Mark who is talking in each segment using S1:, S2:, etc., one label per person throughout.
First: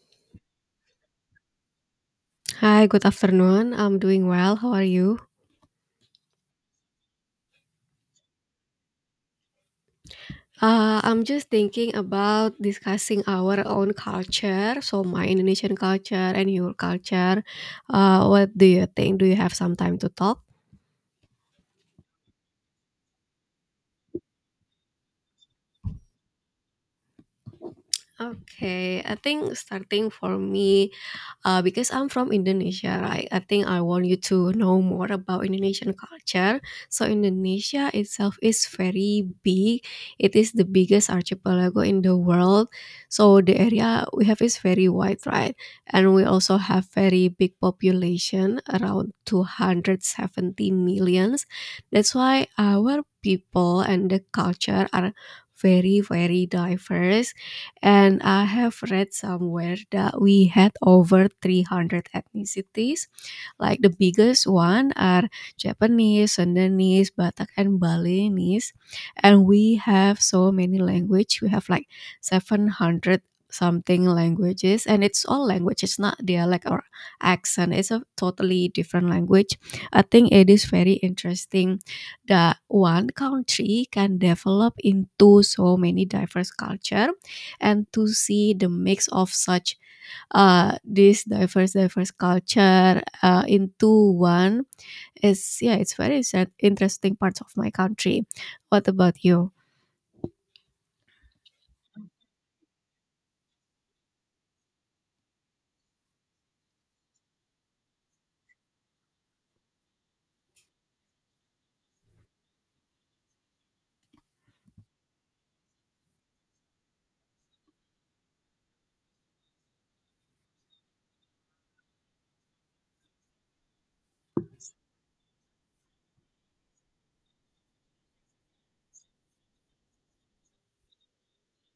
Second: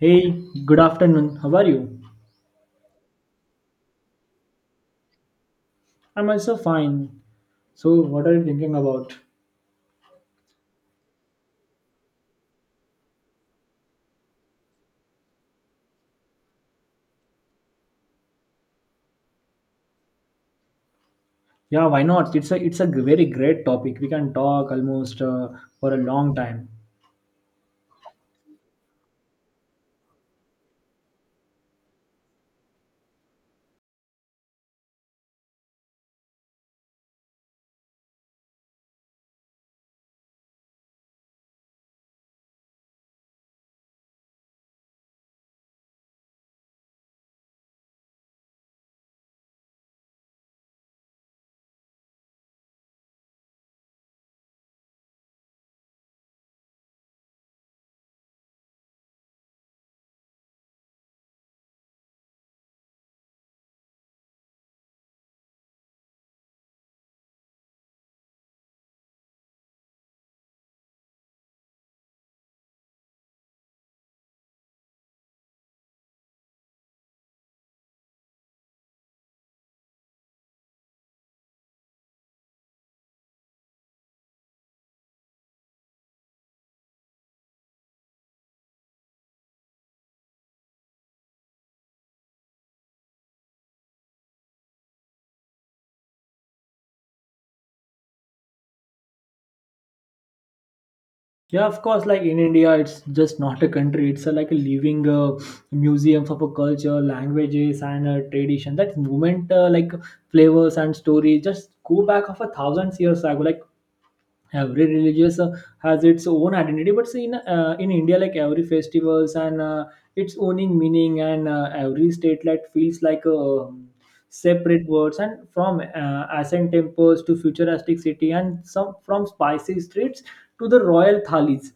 S1: Hey, good afternoon. How are you?
S2: Hi, good afternoon. I'm doing well. How are you?
S1: I'm also fine. So, what are you thinking about?
S2: I'm just thinking about discussing our own culture, so my Indonesian culture and your culture. What do you think? Do you have some time to talk?
S1: Yeah, why not? It's a very great topic. We can talk almost for a long time.
S2: Okay, I think starting for me. Because I'm from Indonesia, right? I think I want you to know more about Indonesian culture. So Indonesia itself is very big. It is the biggest archipelago in the world. So the area we have is very wide, right? And we also have very big population, around 270 millions. That's why our people and the culture are very diverse, and I have read somewhere that we had over 300 ethnicities, like the biggest one are Japanese, Sundanese, Batak, and Balinese. And we have so many language. We have like 700 something languages, and it's all language, it's not dialect or accent, it's a totally different language. I think it is very interesting that one country can develop into so many diverse culture, and to see the mix of such this diverse culture into one is, yeah, it's very sad, interesting parts of my country. What about you?
S1: Yeah, of course. Like in India, it's just not a country. It's, a, like a living museum of a culture, languages, and tradition. That movement, like flavors and stories, just go back of a thousand years ago. Like every religious has its own identity but see in india like every festivals and its owning meaning and every state like feels like a separate words and from ancient temples to futuristic city and some from spicy streets to the royal thalis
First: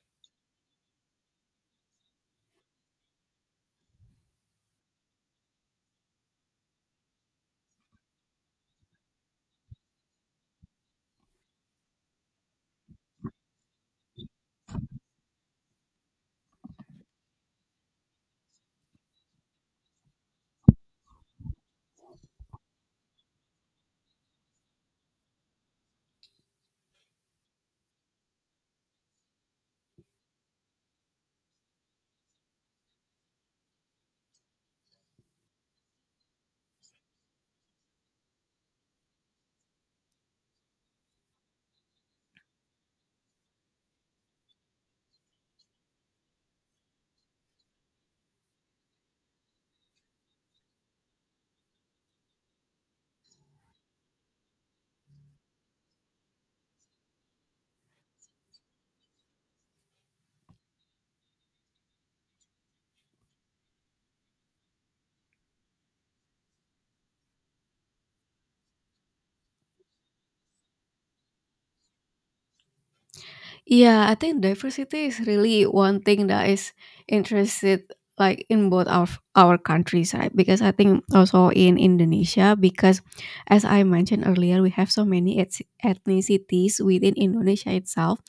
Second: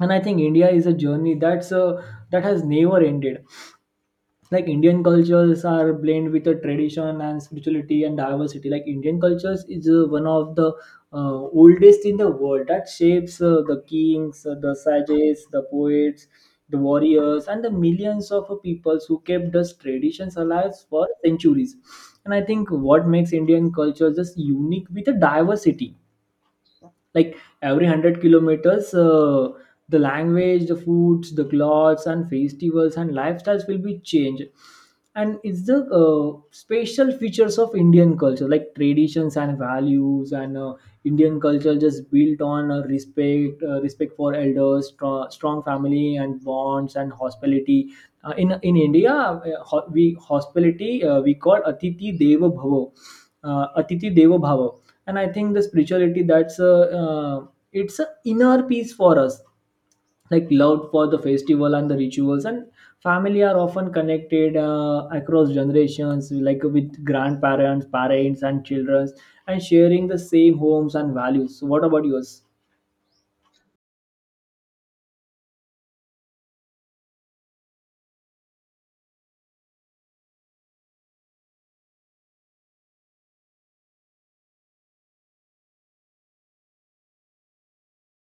S1: and I think india is a journey that has never ended like indian cultures are blend with the tradition and spirituality and diversity like indian cultures is one of the oldest in the world that shapes the kings the sages the poets the warriors and the millions of peoples who kept those traditions alive for centuries. And I think what makes indian culture just unique with the diversity like every 100 kilometers the language the foods the clothes and festivals and lifestyles will be changed. And it's the special features of indian culture like traditions and values and indian culture just built on respect for elders, strong family and bonds and hospitality. In india we hospitality we call atiti deva bhava, atithi deva bhava. And I think the spirituality that's a uh, it's a inner peace for us, like love for the festival and the rituals and family are often connected across generations, like with grandparents, parents and children and sharing the same homes and values. So what about yours?
S2: Yeah, I think diversity is really one thing that is interested, like in both our countries, right? Because I think also in Indonesia, because as I mentioned earlier, we have so many ethnicities within Indonesia itself.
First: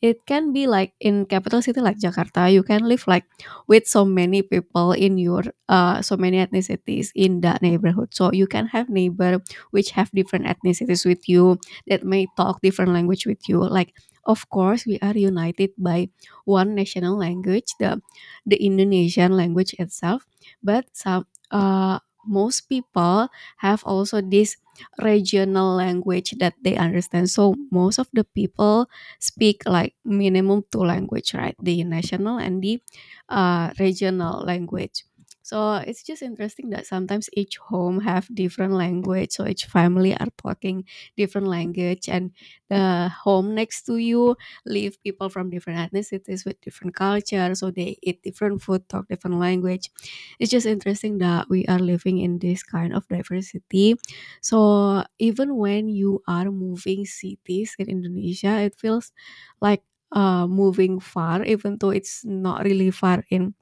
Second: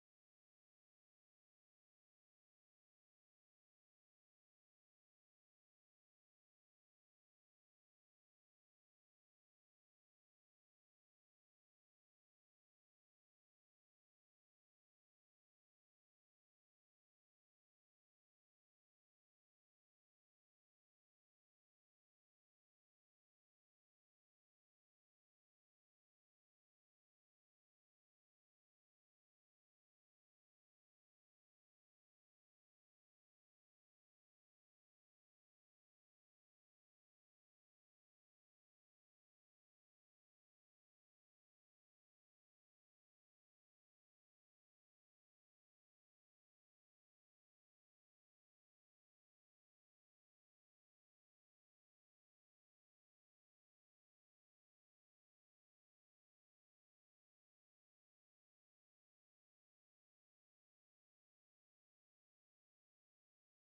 S2: It can be like in capital city like Jakarta, you can live like with so many people in your so many ethnicities in that neighborhood. So you can have neighbor which have different ethnicities with you, that may talk different language with you. Like, of course, we are united by one national language, the Indonesian language itself, but some most people have also this regional language that they understand. So most of the people speak like minimum two language, right? The national and the regional language. So it's just interesting that sometimes each home have different language. So each family are talking different language, and the home next to you live people from different ethnicities with different culture. So they eat different food, talk different language. It's just interesting that we are living in this kind of diversity. So even when you are moving cities in Indonesia, it feels like moving far, even though it's not really far in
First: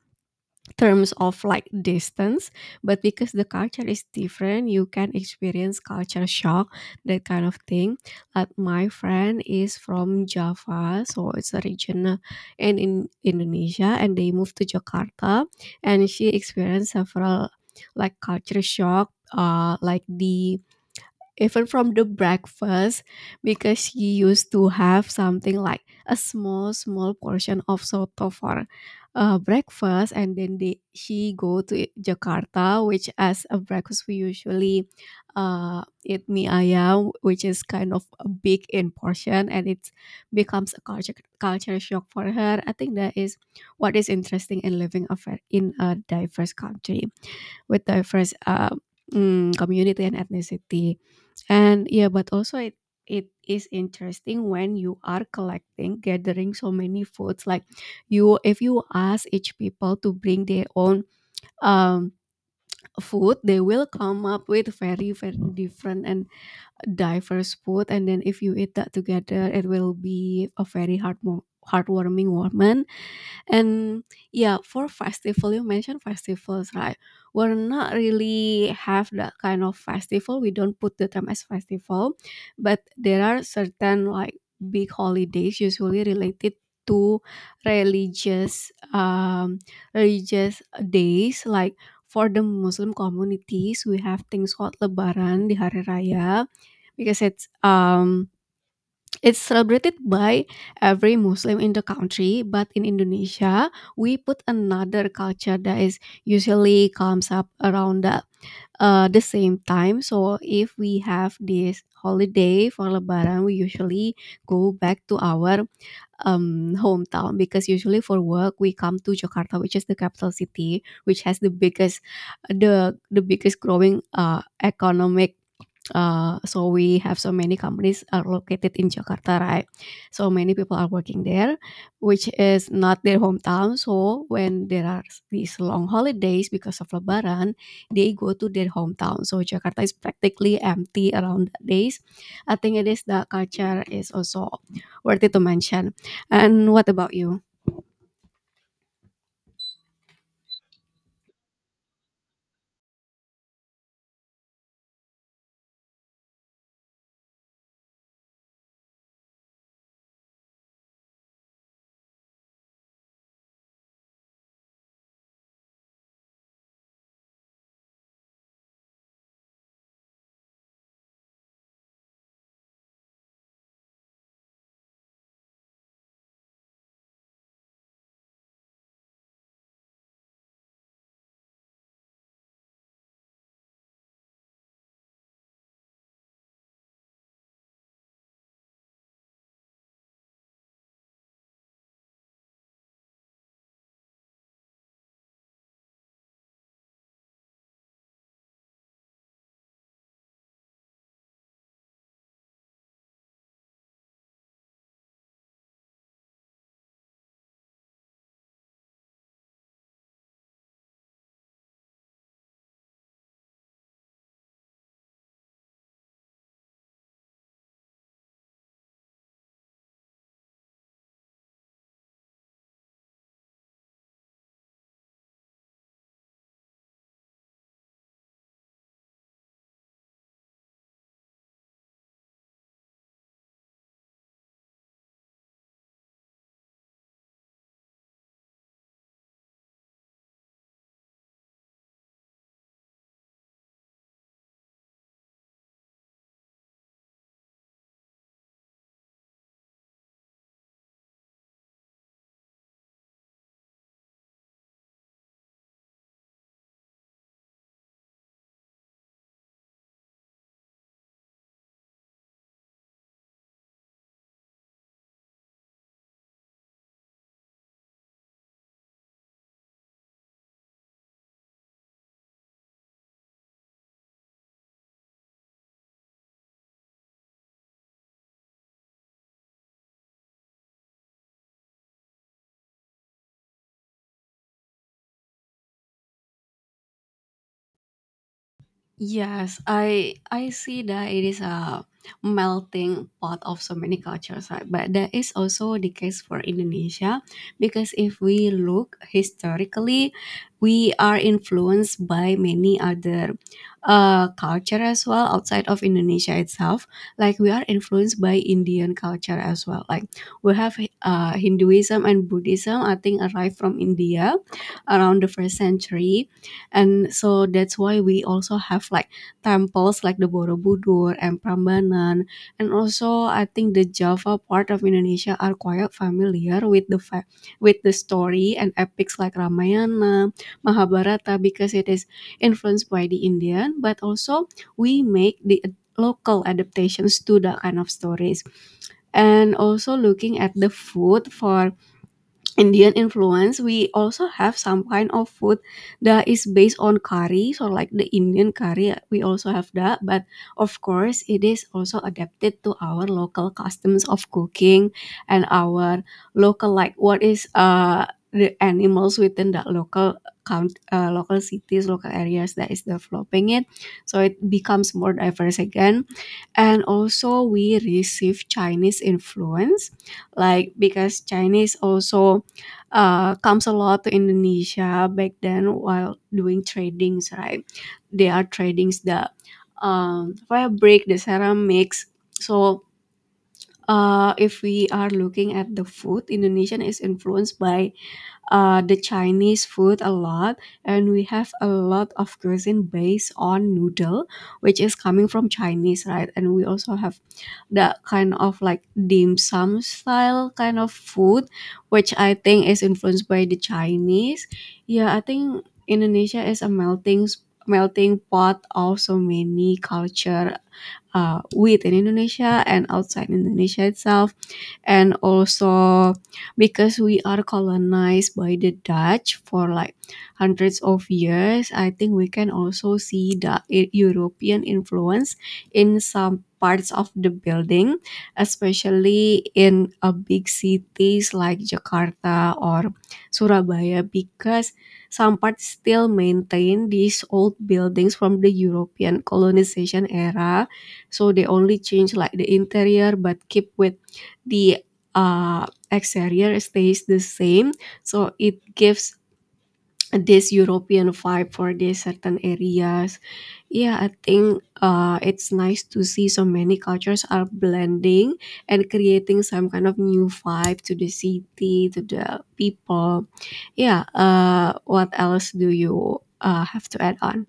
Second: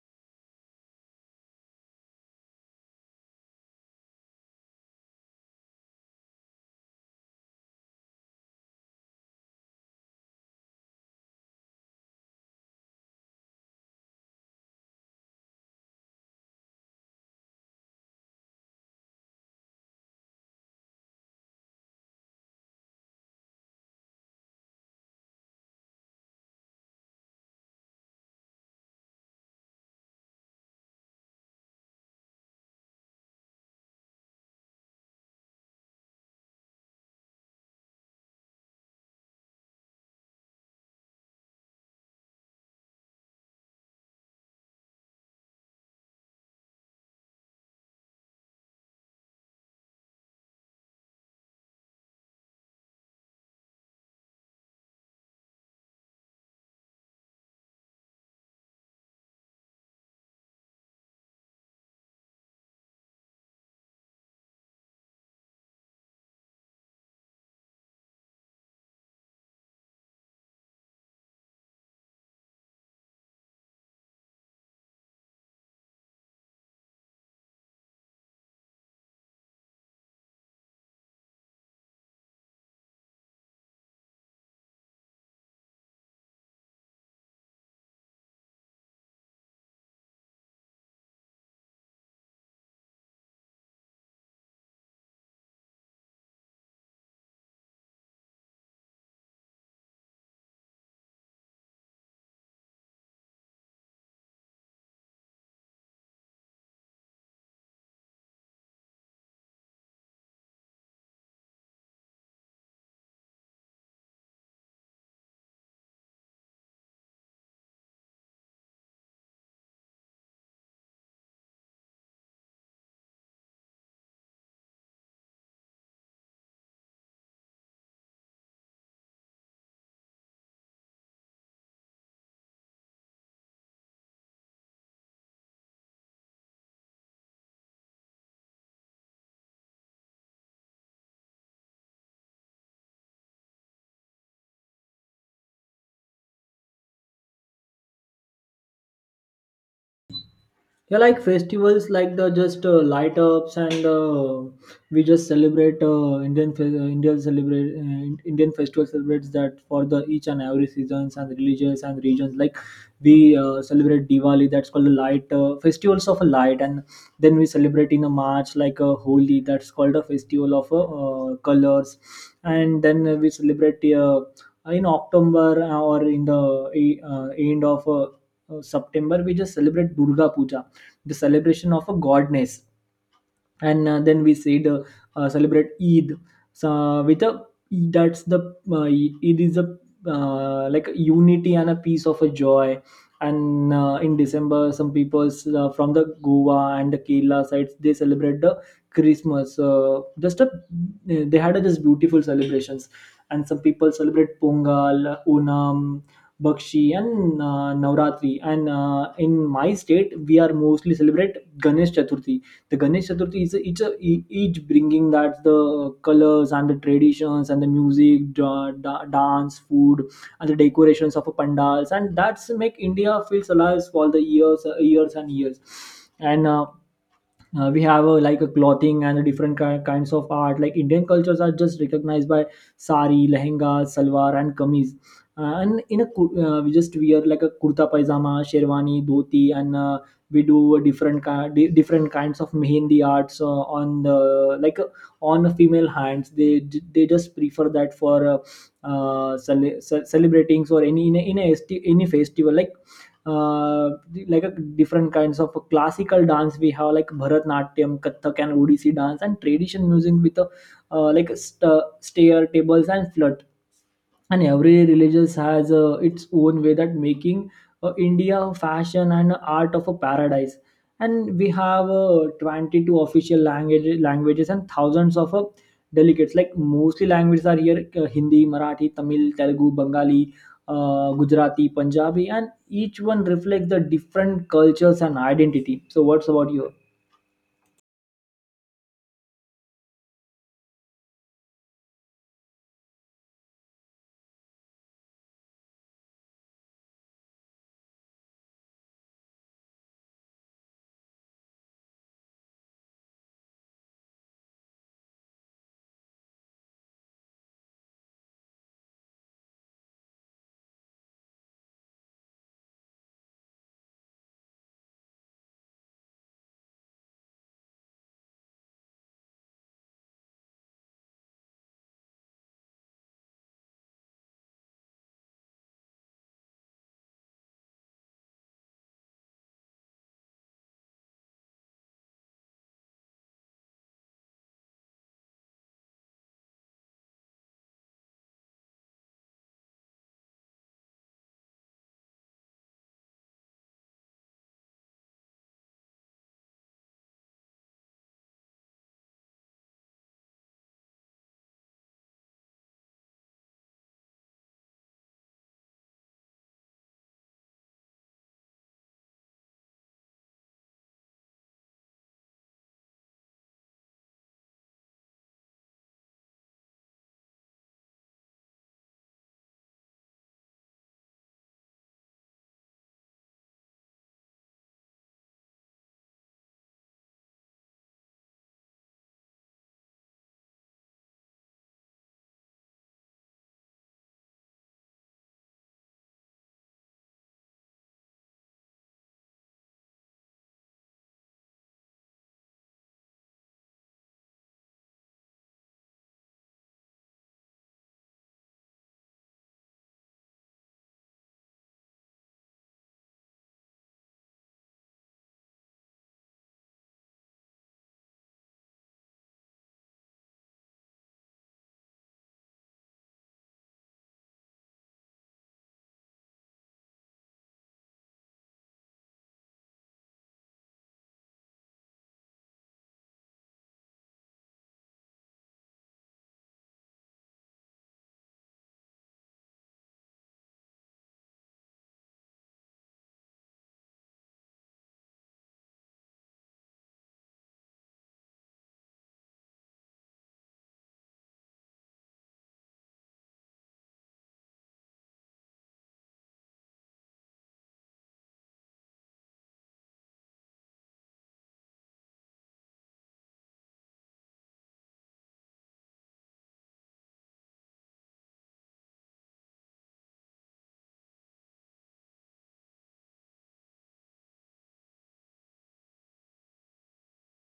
S2: terms of like distance. But because the culture is different, you can experience culture shock, that kind of thing. Like my friend is from Java, so it's a region in Indonesia, and they moved to Jakarta, and she experienced several like culture shock, like the, even from the breakfast, because she used to have something like a small small portion of soto for breakfast, and then she go to Jakarta, which as a breakfast we usually eat mie ayam, which is kind of a big in portion, and it becomes a culture shock for her. I think that is what is interesting in living a in a diverse country with diverse community and ethnicity. And yeah, but also it is interesting when you are collecting, gathering so many foods. Like, you, if you ask each people to bring their own um food, they will come up with very very different and diverse food. And then if you eat that together, it will be a very heartwarming moment. And yeah, for festival, you mentioned festivals, right? We're not really have that kind of festival. We don't put the term as festival, but there are certain like big holidays usually related to religious um religious days, like for the Muslim communities we have things called Lebaran di hari raya, because it's celebrated by every Muslim in the country, but in Indonesia, we put another culture that is usually comes up around the same time. So if we have this holiday for Lebaran, we usually go back to our hometown, because usually for work we come to Jakarta, which is the capital city, which has the biggest, the biggest growing economic. So we have so many companies are located in Jakarta, right? So many people are working there, which is not their hometown. So when there are these long holidays because of Lebaran, they go to their hometown. So Jakarta is practically empty around that days. I think it is the culture is also worthy to mention. And what about you?
S1: Yeah, like festivals, like the just light ups, and we just celebrate Indian festival celebrates that for the each and every seasons and religious and regions. Like we celebrate Diwali, that's called a light festivals of a light, and then we celebrate in a March like a Holi, that's called a festival of colors, and then we celebrate in October or in the end of September, we just celebrate Durga Puja, the celebration of a godness. And then we see the celebrate eid, so with a that's the uh, it is a like a unity and a piece of a joy. And in december some people from the goa and the kerala sides they celebrate the christmas, just a they had a just beautiful celebrations. And some people celebrate pongal, onam, Bakshi and Navratri. And in my state, we are mostly celebrate Ganesh Chaturthi. The Ganesh Chaturthi is a, each, a, e- each bringing that the colors and the traditions and the music, dance, food, and the decorations of a pandals, and that's make India feels alive for the years, years and years. And we have a, like a clothing and a kinds of art, like indian cultures are just recognized by sari, lehenga, salwar and kameez. And in a kur- We just wear like a kurta pajama, sherwani, dhoti and we do a different kinds of mehendi arts on the like uh, on the female hands. They just prefer that for celebrating or any in any festival uh, like a different kinds of classical dance we have, like bharatnatyam, kathak and odissi dance and tradition music with a, uh, like st- stair tables and flut, and every religious has its own way that making india a fashion and a art of a paradise. And we have 22 official languages and thousands of delegates, like mostly languages are here, hindi, marathi, tamil, telugu, bengali, gujarati, punjabi, and each one reflects the different cultures and identity. So what's about you?
S2: Yes, I see that it is a melting pot of so many cultures, right? But that is also the case for Indonesia, because if we look historically, we are influenced by many other culture as well outside of Indonesia itself. Like we are influenced by Indian culture as well. Like we have Hinduism and Buddhism, I think, arrived from India around the first century. And so that's why we also have like temples like the Borobudur and Prambanan. And also I think the Java part of Indonesia are quite familiar with the with the story and epics like Ramayana, Mahabharata, because it is influenced by the Indian, but also we make the local adaptations to that kind of stories. And also, looking at the food for Indian influence, we also have some kind of food that is based on curry. So, like the Indian curry, we also have that. But of course, it is also adapted to our local customs of cooking and our local, like what is the animals within that local cities, local areas that is developing it. So it becomes more diverse again. And also, we receive Chinese influence, like because Chinese also comes a lot to Indonesia back then while doing tradings, right? They are tradings the fabric, the ceramics. So if we are looking at the food, Indonesian is influenced by the Chinese food a lot, and we have a lot of cuisine based on noodle, which is coming from Chinese, right? And we also have that kind of like dim sum style kind of food, which I think is influenced by the Chinese. Yeah, I think Indonesia is a melting pot of so many culture within Indonesia and outside Indonesia itself, and also because we are colonized by the Dutch for like hundreds of years, I think we can also see the European influence in some parts of the building, especially in a big cities like Jakarta or Surabaya, because some parts still maintain these old buildings from the European colonization era. So they only change like the interior but keep with the exterior stays the same. So it gives this European vibe for these certain areas. Yeah, I think it's nice to see so many cultures are blending and creating some kind of new vibe to the city, to the people. Yeah, what else do you have to add on?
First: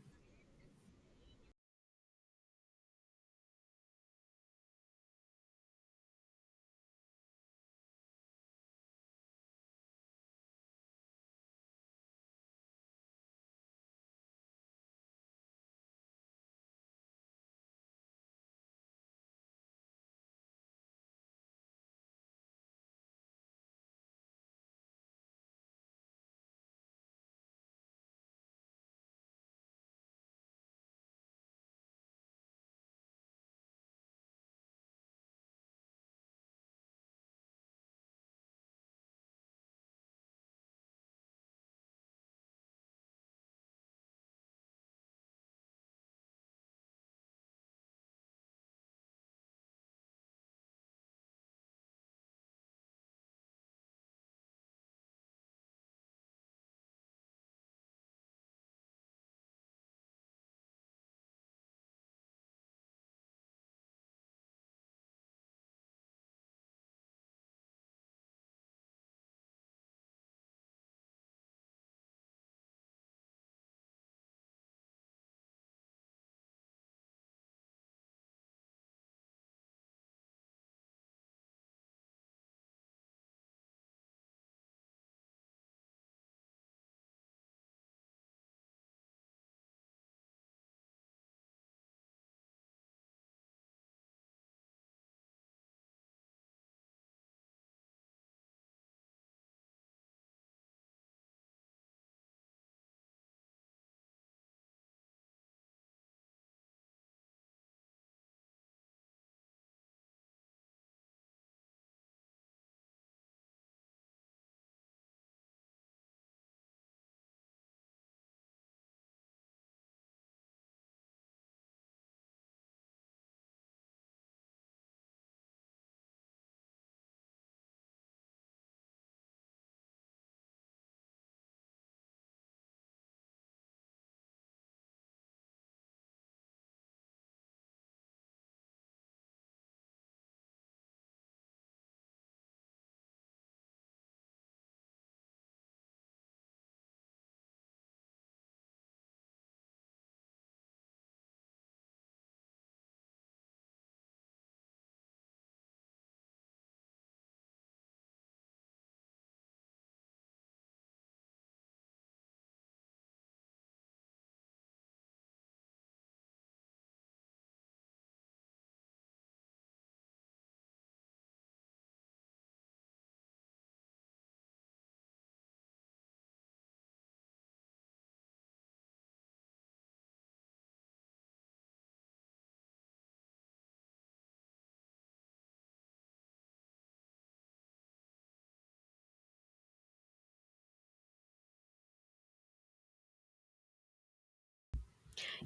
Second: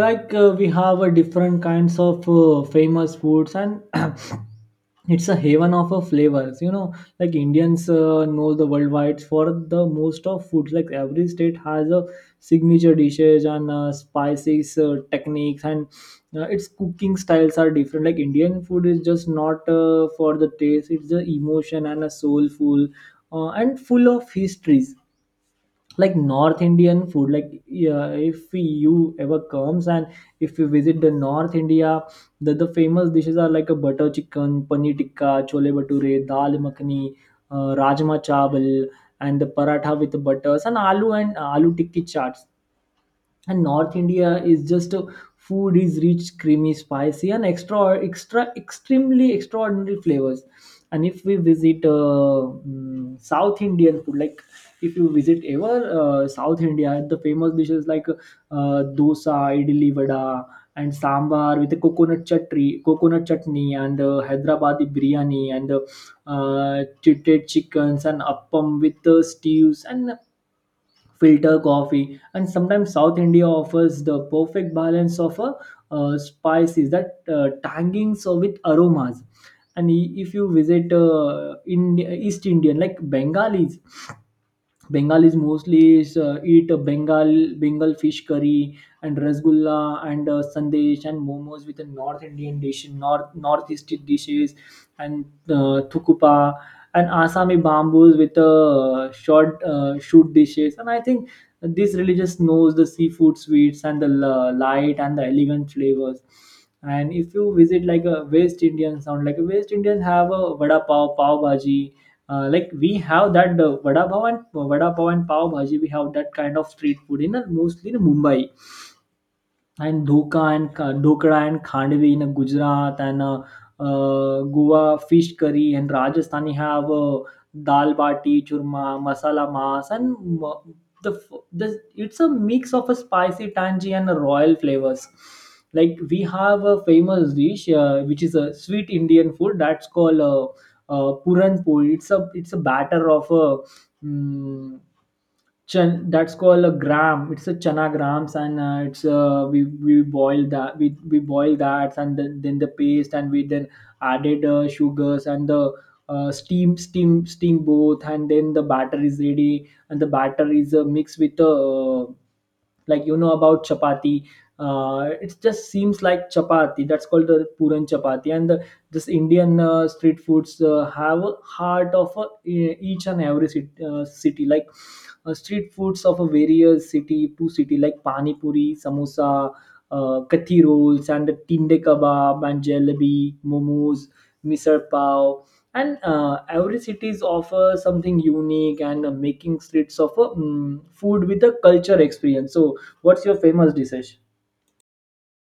S1: Like we have different kinds of famous foods and it's a haven of flavors, you know. Like indians know the worldwide for the most of foods, like every state has a signature dishes and spices techniques and its cooking styles are different. Like indian food is just not for the taste, it's the emotion and a soulful and full of histories. Like north indian food, like yeah, if you ever comes and if you visit the north india, the famous dishes are like a butter chicken, paneer tikka, chole bhature, dal makhani, rajma chawal and the paratha with butters and aloo tikki chaats. And north india is just a food is rich, creamy, spicy and extra extremely extraordinary flavors. And if we visit south indian food, like if you visit ever south india, the famous dishes like dosa, idli, vada and sambar with a coconut chutney and hyderabadi biryani and uh, chitted chickens and appam with stews and filter coffee. And sometimes south india offers the perfect balance of a, spices that tanging so with aromas. And if you visit in east indian like Bengalis mostly is, eat a Bengal fish curry and rasgulla and sandesh and momos with the North Indian dish, North Northeast dishes, and thukupa and Assami bamboos with short shoot dishes. And I think this religious knows the seafood, sweets and the light and the elegant flavors. And if you visit like a West Indian sound, like a West Indian have a vada pav, pav bhaji, like we have that vada pav and pav bhaji. We have that kind of street food in mostly in Mumbai, and dhokla and khandvi in Gujarat and Goa fish curry, and Rajasthani have dal bati, churma, masala mas and m- the, f- the it's a mix of a spicy, tangy and a royal flavors. Like we have a famous dish which is a sweet Indian food that's called puran puri. It's a batter of a Hmm. Chan, that's called a gram. It's a chana grams, and it's we boil that, we boil that, and then the paste, and we then added sugars and the steam both, and then the batter is ready, and the batter is mixed with the you know about chapati. It just seems like chapati. That's called the puran chapati. And the this indian street foods have a heart of a, e- each and every city, city like street foods of a various city to city, like pani puri, samosa, kathi rolls and the tinde kebab and jalebi, momos, misal pav, and every cities offer something unique and making streets of a food with a culture experience. So what's your famous dish?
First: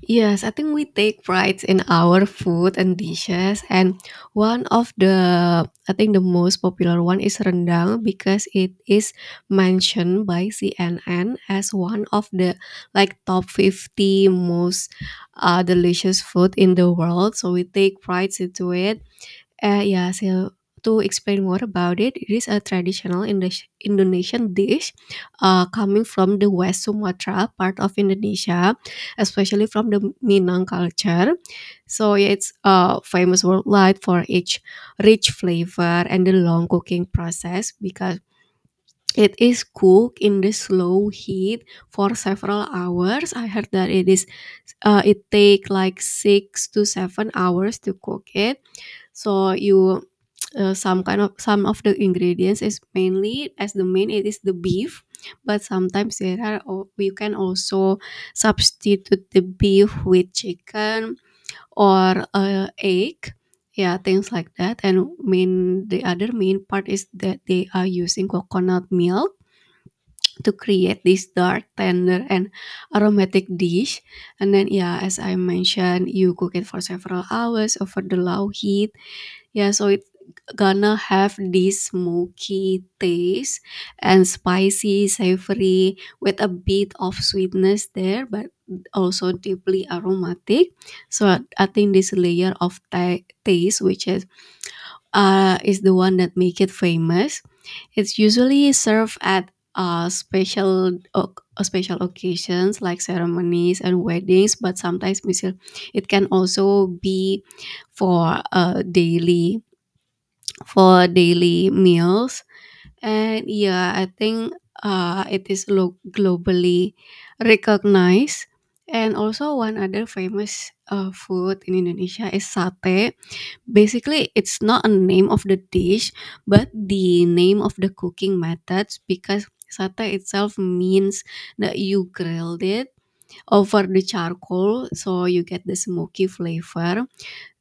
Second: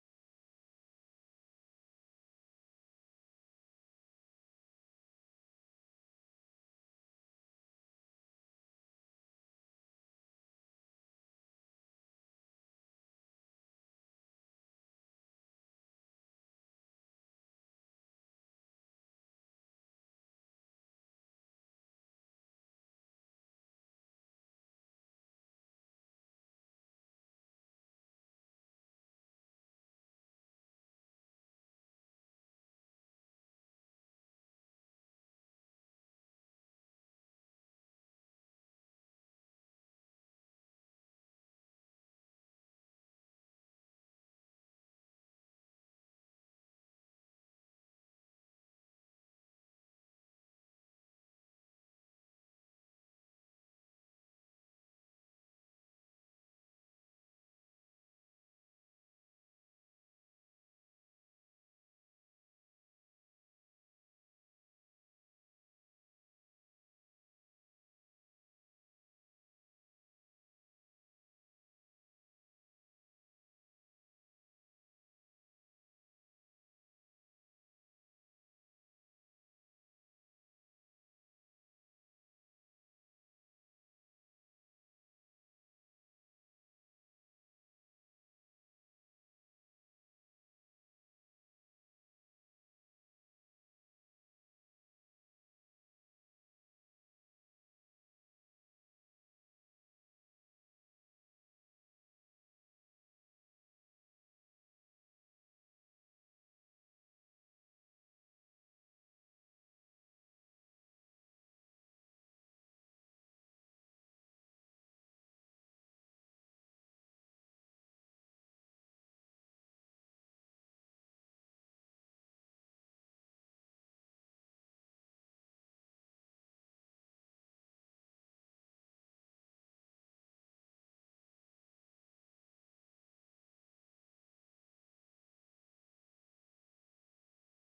S2: Yes, I think we take pride in our food and dishes, and one of the, I think, the most popular one is rendang, because it is mentioned by CNN as one of the like top 50 most delicious food in the world. So we take pride into it. Yeah, so to explain more about it, it is a traditional Indonesian dish coming from the West Sumatra part of Indonesia, especially from the Minang culture. So yeah, it's famous worldwide for its rich flavor and the long cooking process, because it is cooked in the slow heat for several hours. I heard that it is it take like 6 to 7 hours to cook it. So you some kind of some of the ingredients is mainly as the main it is the beef, but sometimes there are you can also substitute the beef with chicken or egg, yeah, things like that. And main the other main part is that they are using coconut milk to create this dark tender and aromatic dish. And then, yeah, as I mentioned, you cook it for several hours over the low heat. Yeah, so it's gonna have this smoky taste and spicy, savory with a bit of sweetness there, but also deeply aromatic. So I think this layer of taste, which is the one that make it famous. It's usually served at special occasions like ceremonies and weddings, but sometimes it can also be for daily meals. And yeah, I think it is globally recognized. And also, one other famous food in Indonesia is sate. Basically, it's not a name of the dish, but the name of the cooking methods because sate itself means that you grilled it over the charcoal so you get the smoky flavor.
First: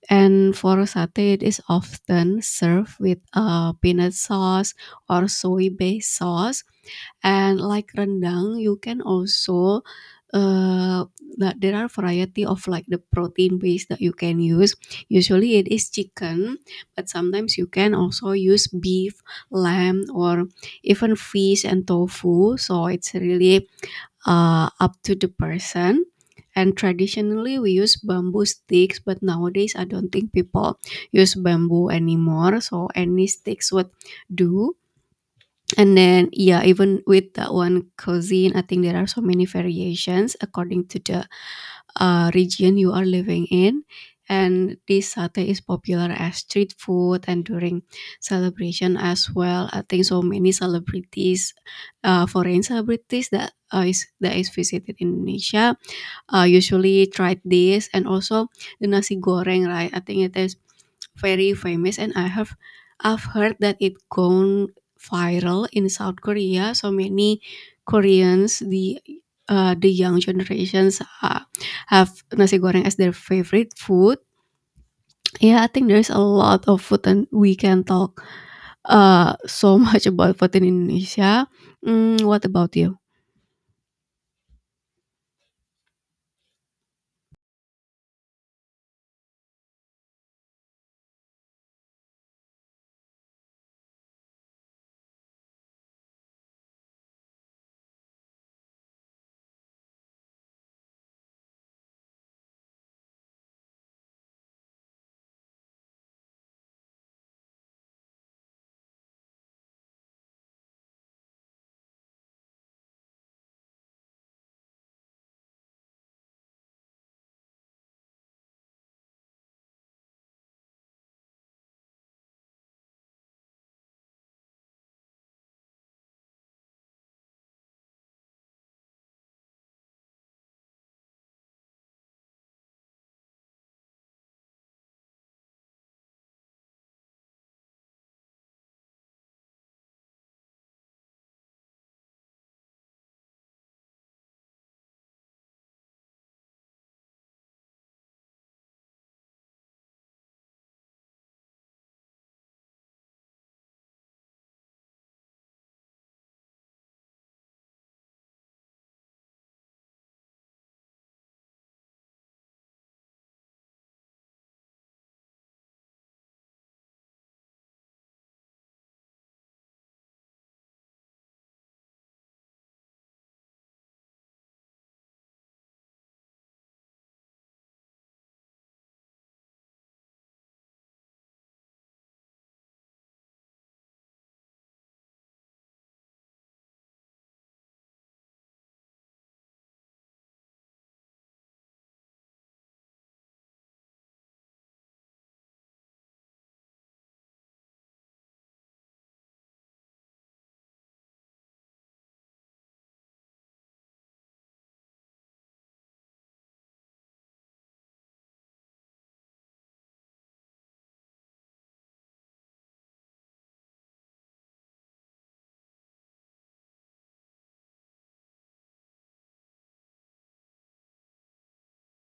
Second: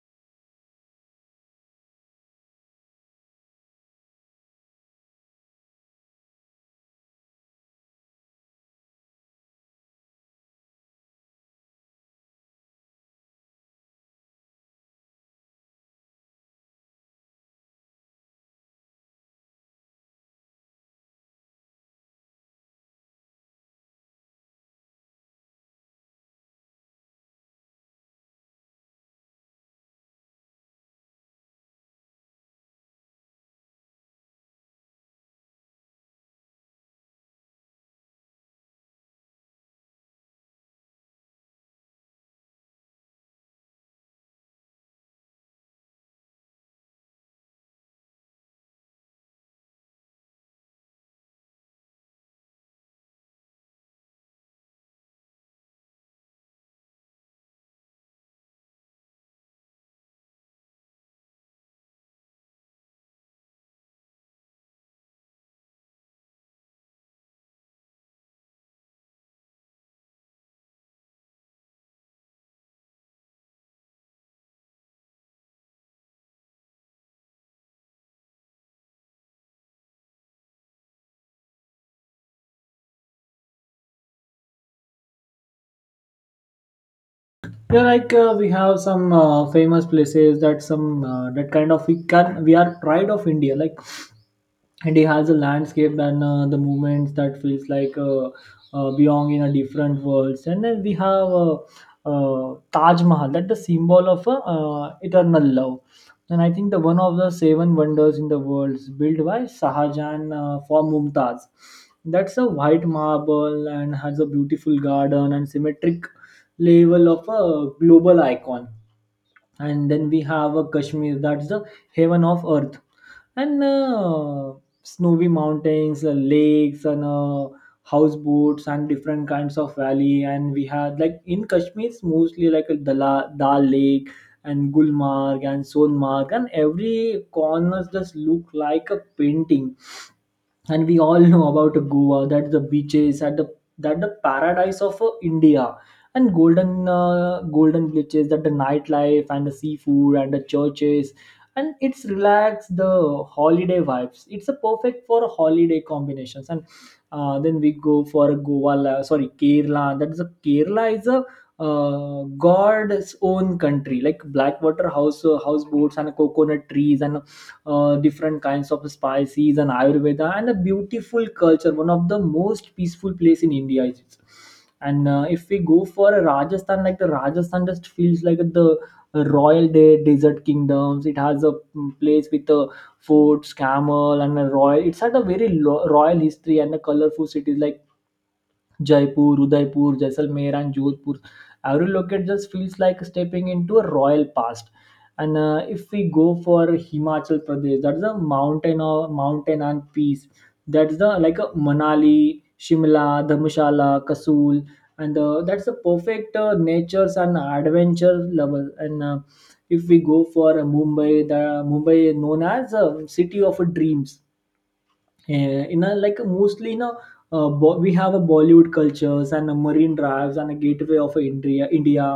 S2: And for satay, it is often served with a peanut sauce or soy based sauce. And like rendang, you can also uh, that there are variety of like the protein base that you can use. Usually it is chicken, but sometimes you can also use beef, lamb, or even fish and tofu. So it's really up to the person. And traditionally, we use bamboo sticks, but nowadays I don't think people use bamboo anymore. So any sticks would do. And then, yeah, even with that one cuisine, I think there are so many variations according to the region you are living in. And this satay is popular as street food and during celebration as well. I think so many celebrities, foreign celebrities that is that is visited Indonesia, usually tried this and also the nasi goreng, right? I think it is very famous and I've heard that it gone viral in South Korea. So many Koreans, the young generations have nasi goreng as their favorite food. Yeah, I think there's a lot of food and we can talk so much about food in Indonesia. Mm, what about you?
S1: Yeah, like we have some famous places that some that kind of we can we are pride of India. Like and he has a landscape and the movements that feels like belong in a different world. And then we have taj mahal, that the symbol of eternal love, and I think the one of the seven wonders in the world, built by sahajan for mumtaz, that's a white marble and has a beautiful garden and symmetric level of a global icon. And then we have a kashmir, that's the heaven of earth, and snowy mountains lakes and houseboats and different kinds of valley. And we had like in kashmir it's mostly like a Dala, dal lake and gulmarg and sonmarg, and every corners just look like a painting. And we all know about goa, that the beaches, that the paradise of india, and golden golden glitches, that the nightlife and the seafood and the churches. And it's relaxed the holiday vibes, it's a perfect for holiday combinations. And then we go for goa la- sorry kerala, that's a kerala is a uh, god's own country, like blackwater house houseboats and coconut trees and different kinds of spices and ayurveda and a beautiful culture, one of the most peaceful place in india is it. And If we go for a Rajasthan, like the Rajasthan just feels like the royal desert kingdoms. It has a place with a forts, camel and a royal. It's had a very royal history and a colorful cities like Jaipur, Udaipur, Jaisalmer, and Jodhpur. Every location just feels like stepping into a royal past. And If we go for Himachal Pradesh, that's a mountain or mountain and peace. That's the like a Manali, Shimla, Dharmshala, Kasul, and that's the perfect nature's and adventure level. And if we go for Mumbai, the Mumbai is known as a city of dreams. In a, like, mostly, you know, we have a Bollywood cultures and a marine drives and a gateway of india,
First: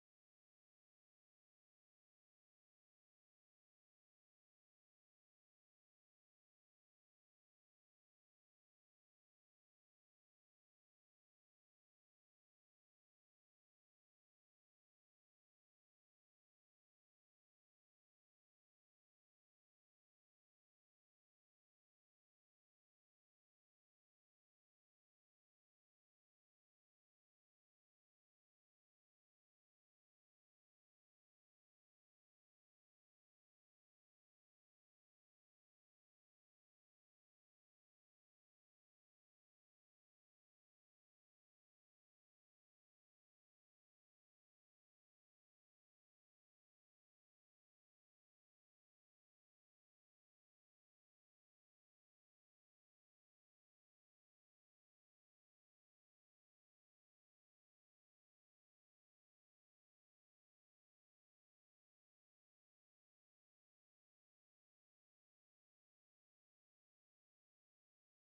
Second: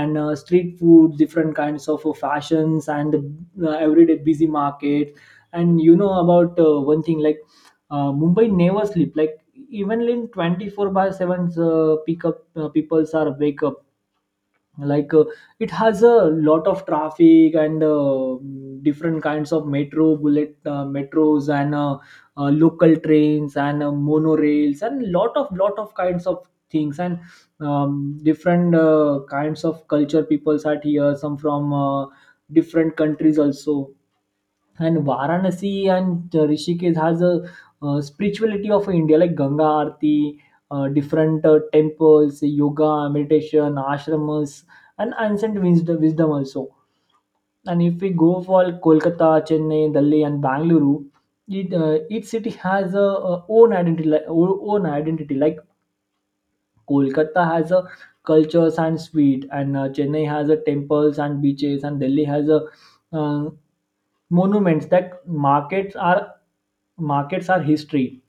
S1: and street food, different kinds of fashions, and everyday busy market. And you know about one thing, like, Mumbai never sleep, like even in 24 by 7 's, pick up, peoples are wake up, like it has a lot of traffic, and different kinds of metro, bullet metros, and local trains, and monorails, and lot of kinds of things, and different kinds of culture peoples are here, some from different countries also. And Varanasi and Rishikesh has a spirituality of India, like Ganga Aarti, different temples, yoga, meditation, ashramas, and ancient wisdom, also. And if we go for Kolkata, Chennai, Delhi, and Bangalore, each city has a own identity. Like Kolkata has a cultures and sweet, and Chennai has a temples and beaches, and Delhi has a uh, monuments. That markets are history,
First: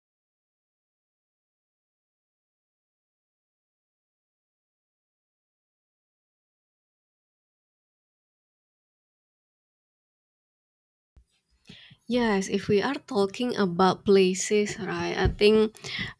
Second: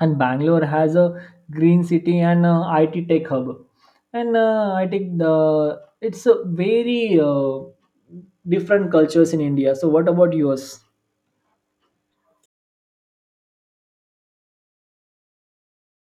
S1: and Bangalore has a green city and IT tech hub. And I think the it's a very different cultures in India. So what about yours?
S2: Yes, if we are talking about places, right? I think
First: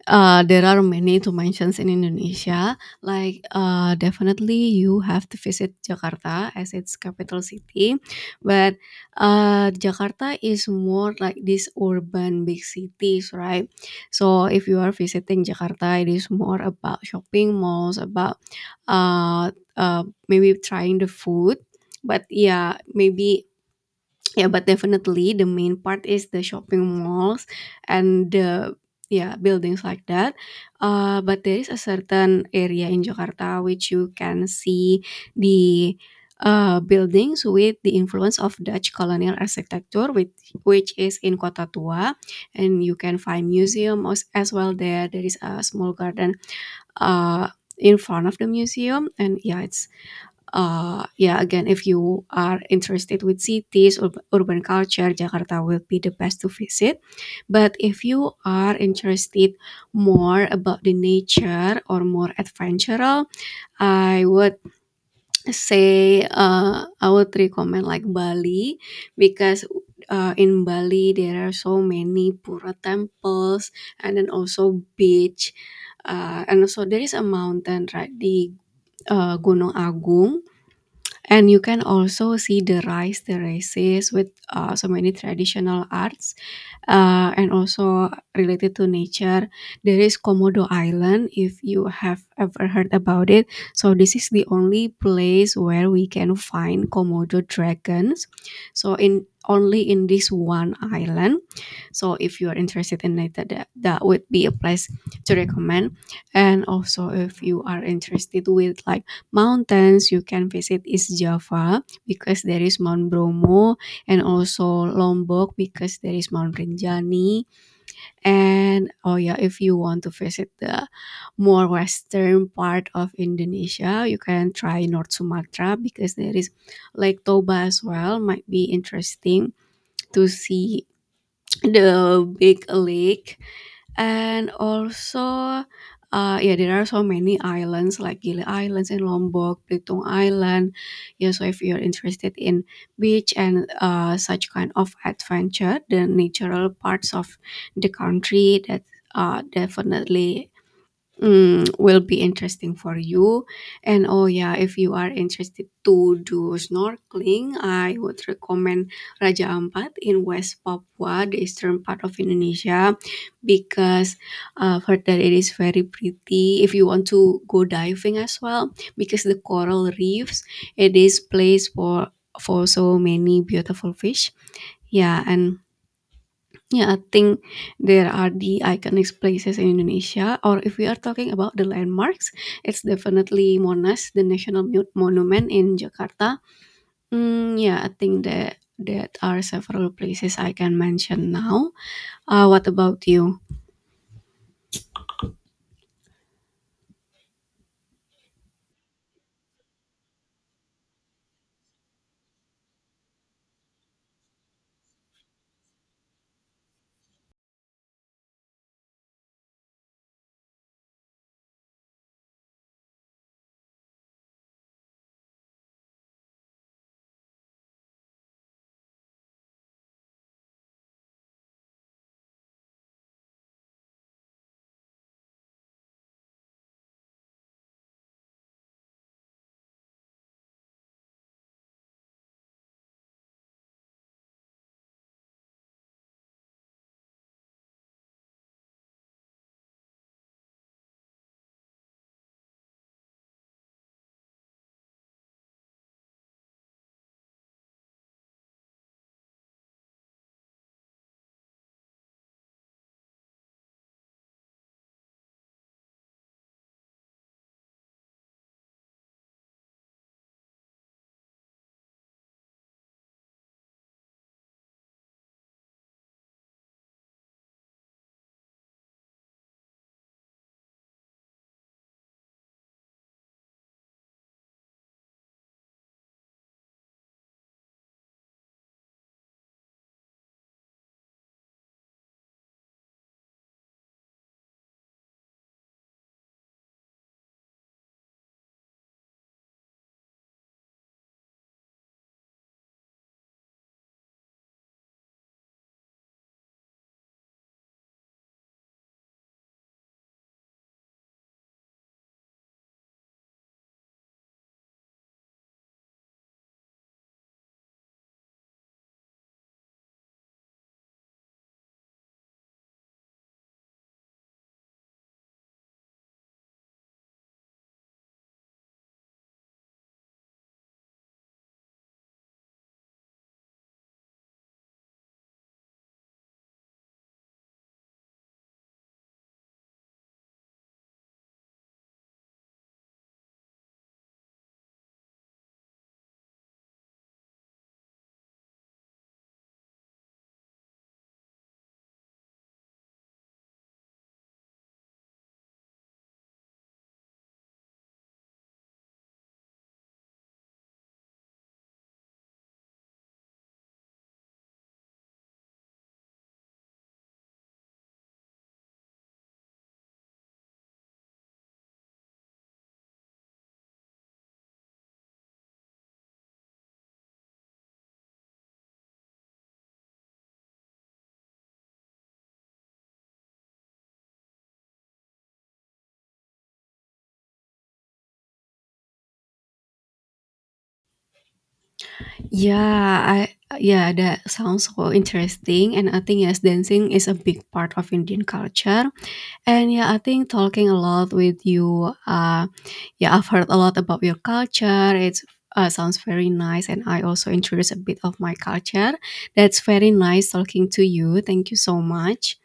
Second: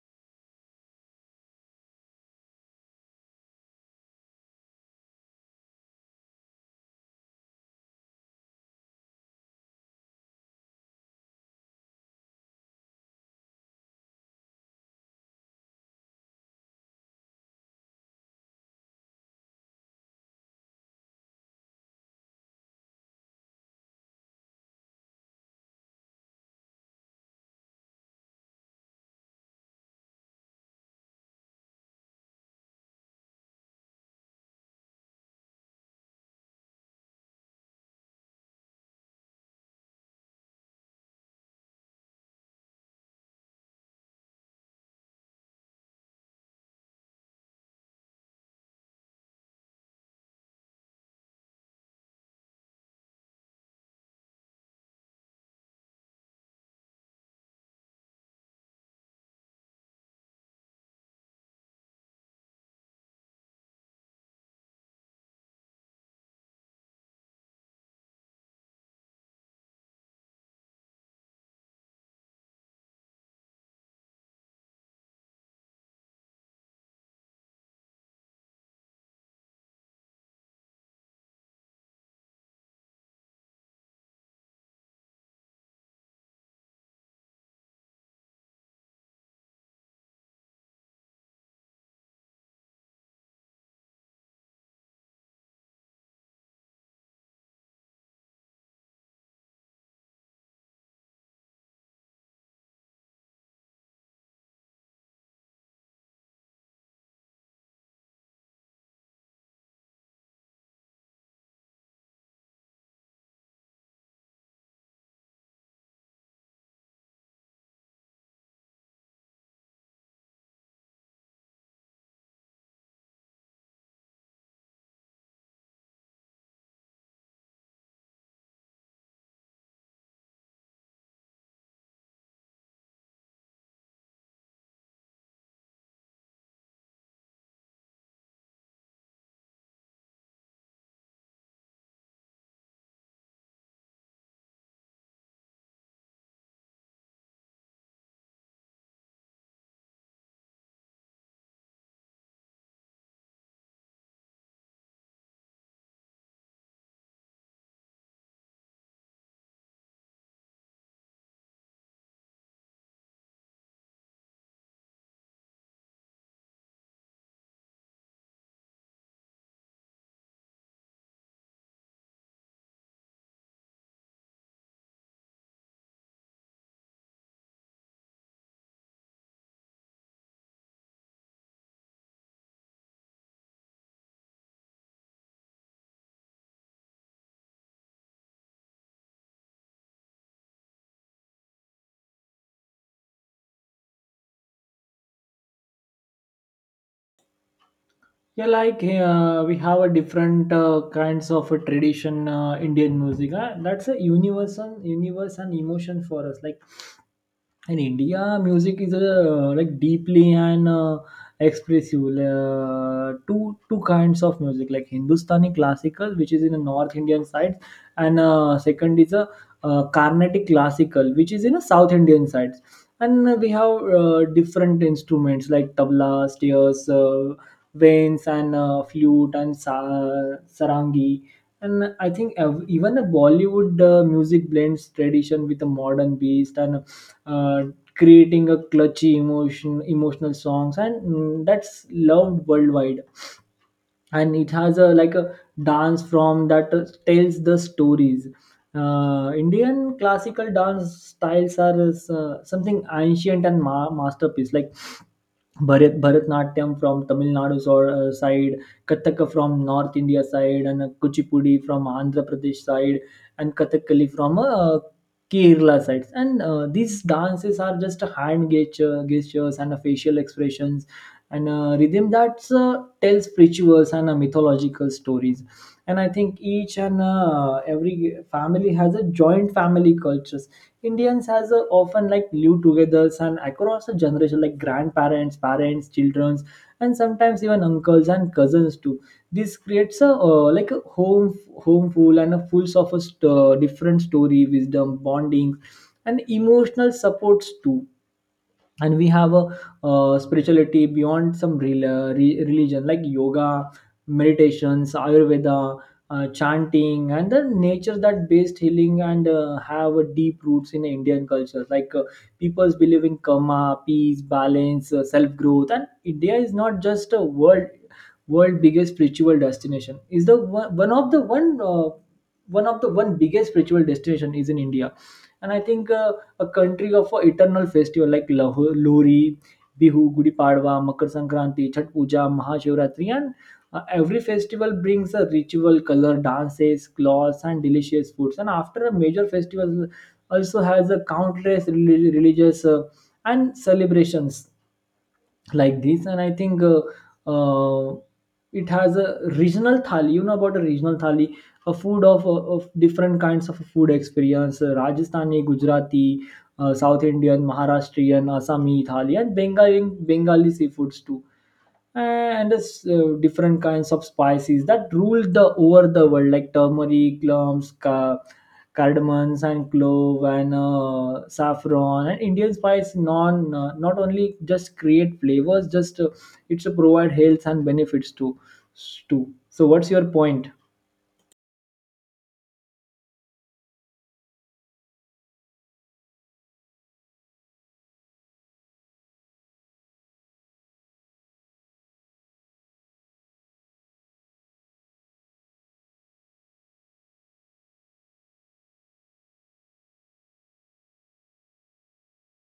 S2: There are many to mentions in Indonesia. Like definitely you have to visit Jakarta as its capital city, but Jakarta is more like these urban big cities, right? So if you are visiting Jakarta, it is more about shopping malls, about uh, maybe trying the food. But yeah, maybe. Yeah, but definitely the main part is the shopping malls and the yeah buildings like that. But there is a certain area in Jakarta which you can see the buildings with the influence of Dutch colonial architecture, which is in Kota Tua, and you can find museum as well there. There is a small garden uh, in front of the museum, and yeah, it's yeah, again, if you are interested with cities, urban culture, Jakarta will be the best to visit. But if you are interested more about the nature or more adventural, I would say I would recommend like Bali because in Bali there are so many Pura temples and then also beach. And also there is a mountain right di Gunung Agung and you can also see the rice terraces with so many traditional arts and also related to nature. There is komodo island, if you have ever heard about it. So this is the only place where we can find komodo dragons, so in only in this one island. So if you are interested in it, that would be a place to recommend. And also if you are interested with like mountains you can visit is Java because there is Mount Bromo, and also Lombok because there is Mount Rinjani. And oh yeah, if you want to visit the more western part of Indonesia, you can try North Sumatra because there is Lake Toba as well. Might be interesting to see the big lake, and also yeah there are so many islands like Gili Islands and Lombok, Belitung Island. Yeah, so if you're interested in beach and such kind of adventure, the natural parts of the country, that definitely will be interesting for you. And oh yeah, if you are interested to do snorkeling, I would recommend Raja Ampat in West Papua, the eastern part of Indonesia, because for that it is very pretty. If you want to go diving as well, because the coral reefs, it is place for so many beautiful fish. Yeah, and yeah, I think there are the iconic places in Indonesia, or if we are talking about the landmarks, it's definitely Monas, the national monument in Jakarta. Mm, yeah, I think that are several places I can mention now. What about you?
S1: Yeah, like we have a different kinds of a tradition, Indian music. That's a universal universe and emotion for us. Like in India, music is like deeply and expressive. Two kinds of music, like Hindustani classical, which is in the North Indian side, and second is a Carnatic classical, which is in the South Indian side. And we have different instruments like tabla, steers, veins, and flute and sarangi. And I think even the Bollywood music blends tradition with the modern beast, and uh, creating a clutchy emotional songs, and that's loved worldwide. And it has a like a dance from that tells the stories. Indian classical dance styles are something ancient and masterpiece, like Bharatnatyam from Tamil Nadu side, Kathaka from North India side, and Kuchipudi from Andhra Pradesh side, and Kathakali from Kerala sides. And these dances are just a hand gestures and a facial expressions, and rhythm that's tells rituals and mythological stories. And I think each and every family has a joint family cultures. Indians has a, often like live together and across a generation, like grandparents, parents, childrens, and sometimes even uncles and cousins too. This creates a like a home full, and a full of a different story, wisdom, bonding, and emotional supports too. And we have a spirituality beyond some religion, like yoga, meditations, ayurveda, chanting, and the nature that based healing, and have a deep roots in Indian culture. Like people's believe in karma, peace, balance, self growth. And India is not just a world biggest spiritual destination. Is the one, one of the one one of the one biggest spiritual destination is in India. And I think a country of a eternal festival, like Lohri, Bihu, Gudi Padwa, Makar Sankranti, Chhat Puja, Mahashivratri, and every festival brings a ritual, color, dances, clothes, and delicious foods. And after a major festival, also has a countless religious and celebrations like this. And I think uh, it has a regional thali. You know about a regional thali? A food of different kinds of food experience: Rajasthani, Gujarati, South Indian, Maharashtrian, Assami thali, and Bengali seafoods too. And it's, different kinds of spices that ruled the over the world, like turmeric, cloves, cardamoms, and clove, and saffron. And Indian spice non, not only just create flavors, just it's to provide health and benefits to too. So what's your point?
S2: Yeah, that sounds so interesting and I think yes, dancing is a big part of Indian culture. And yeah, I think talking a lot with you, yeah, I've heard a lot about your culture. It's sounds very nice and I also introduce a bit of my culture. That's very nice talking to you. Thank you so much.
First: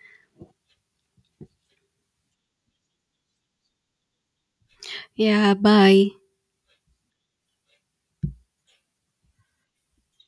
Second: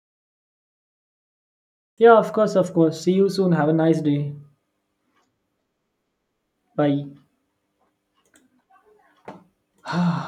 S1: Yeah, of course, of course. See you soon, have a nice day.
S2: Yeah, bye.
S1: Bye.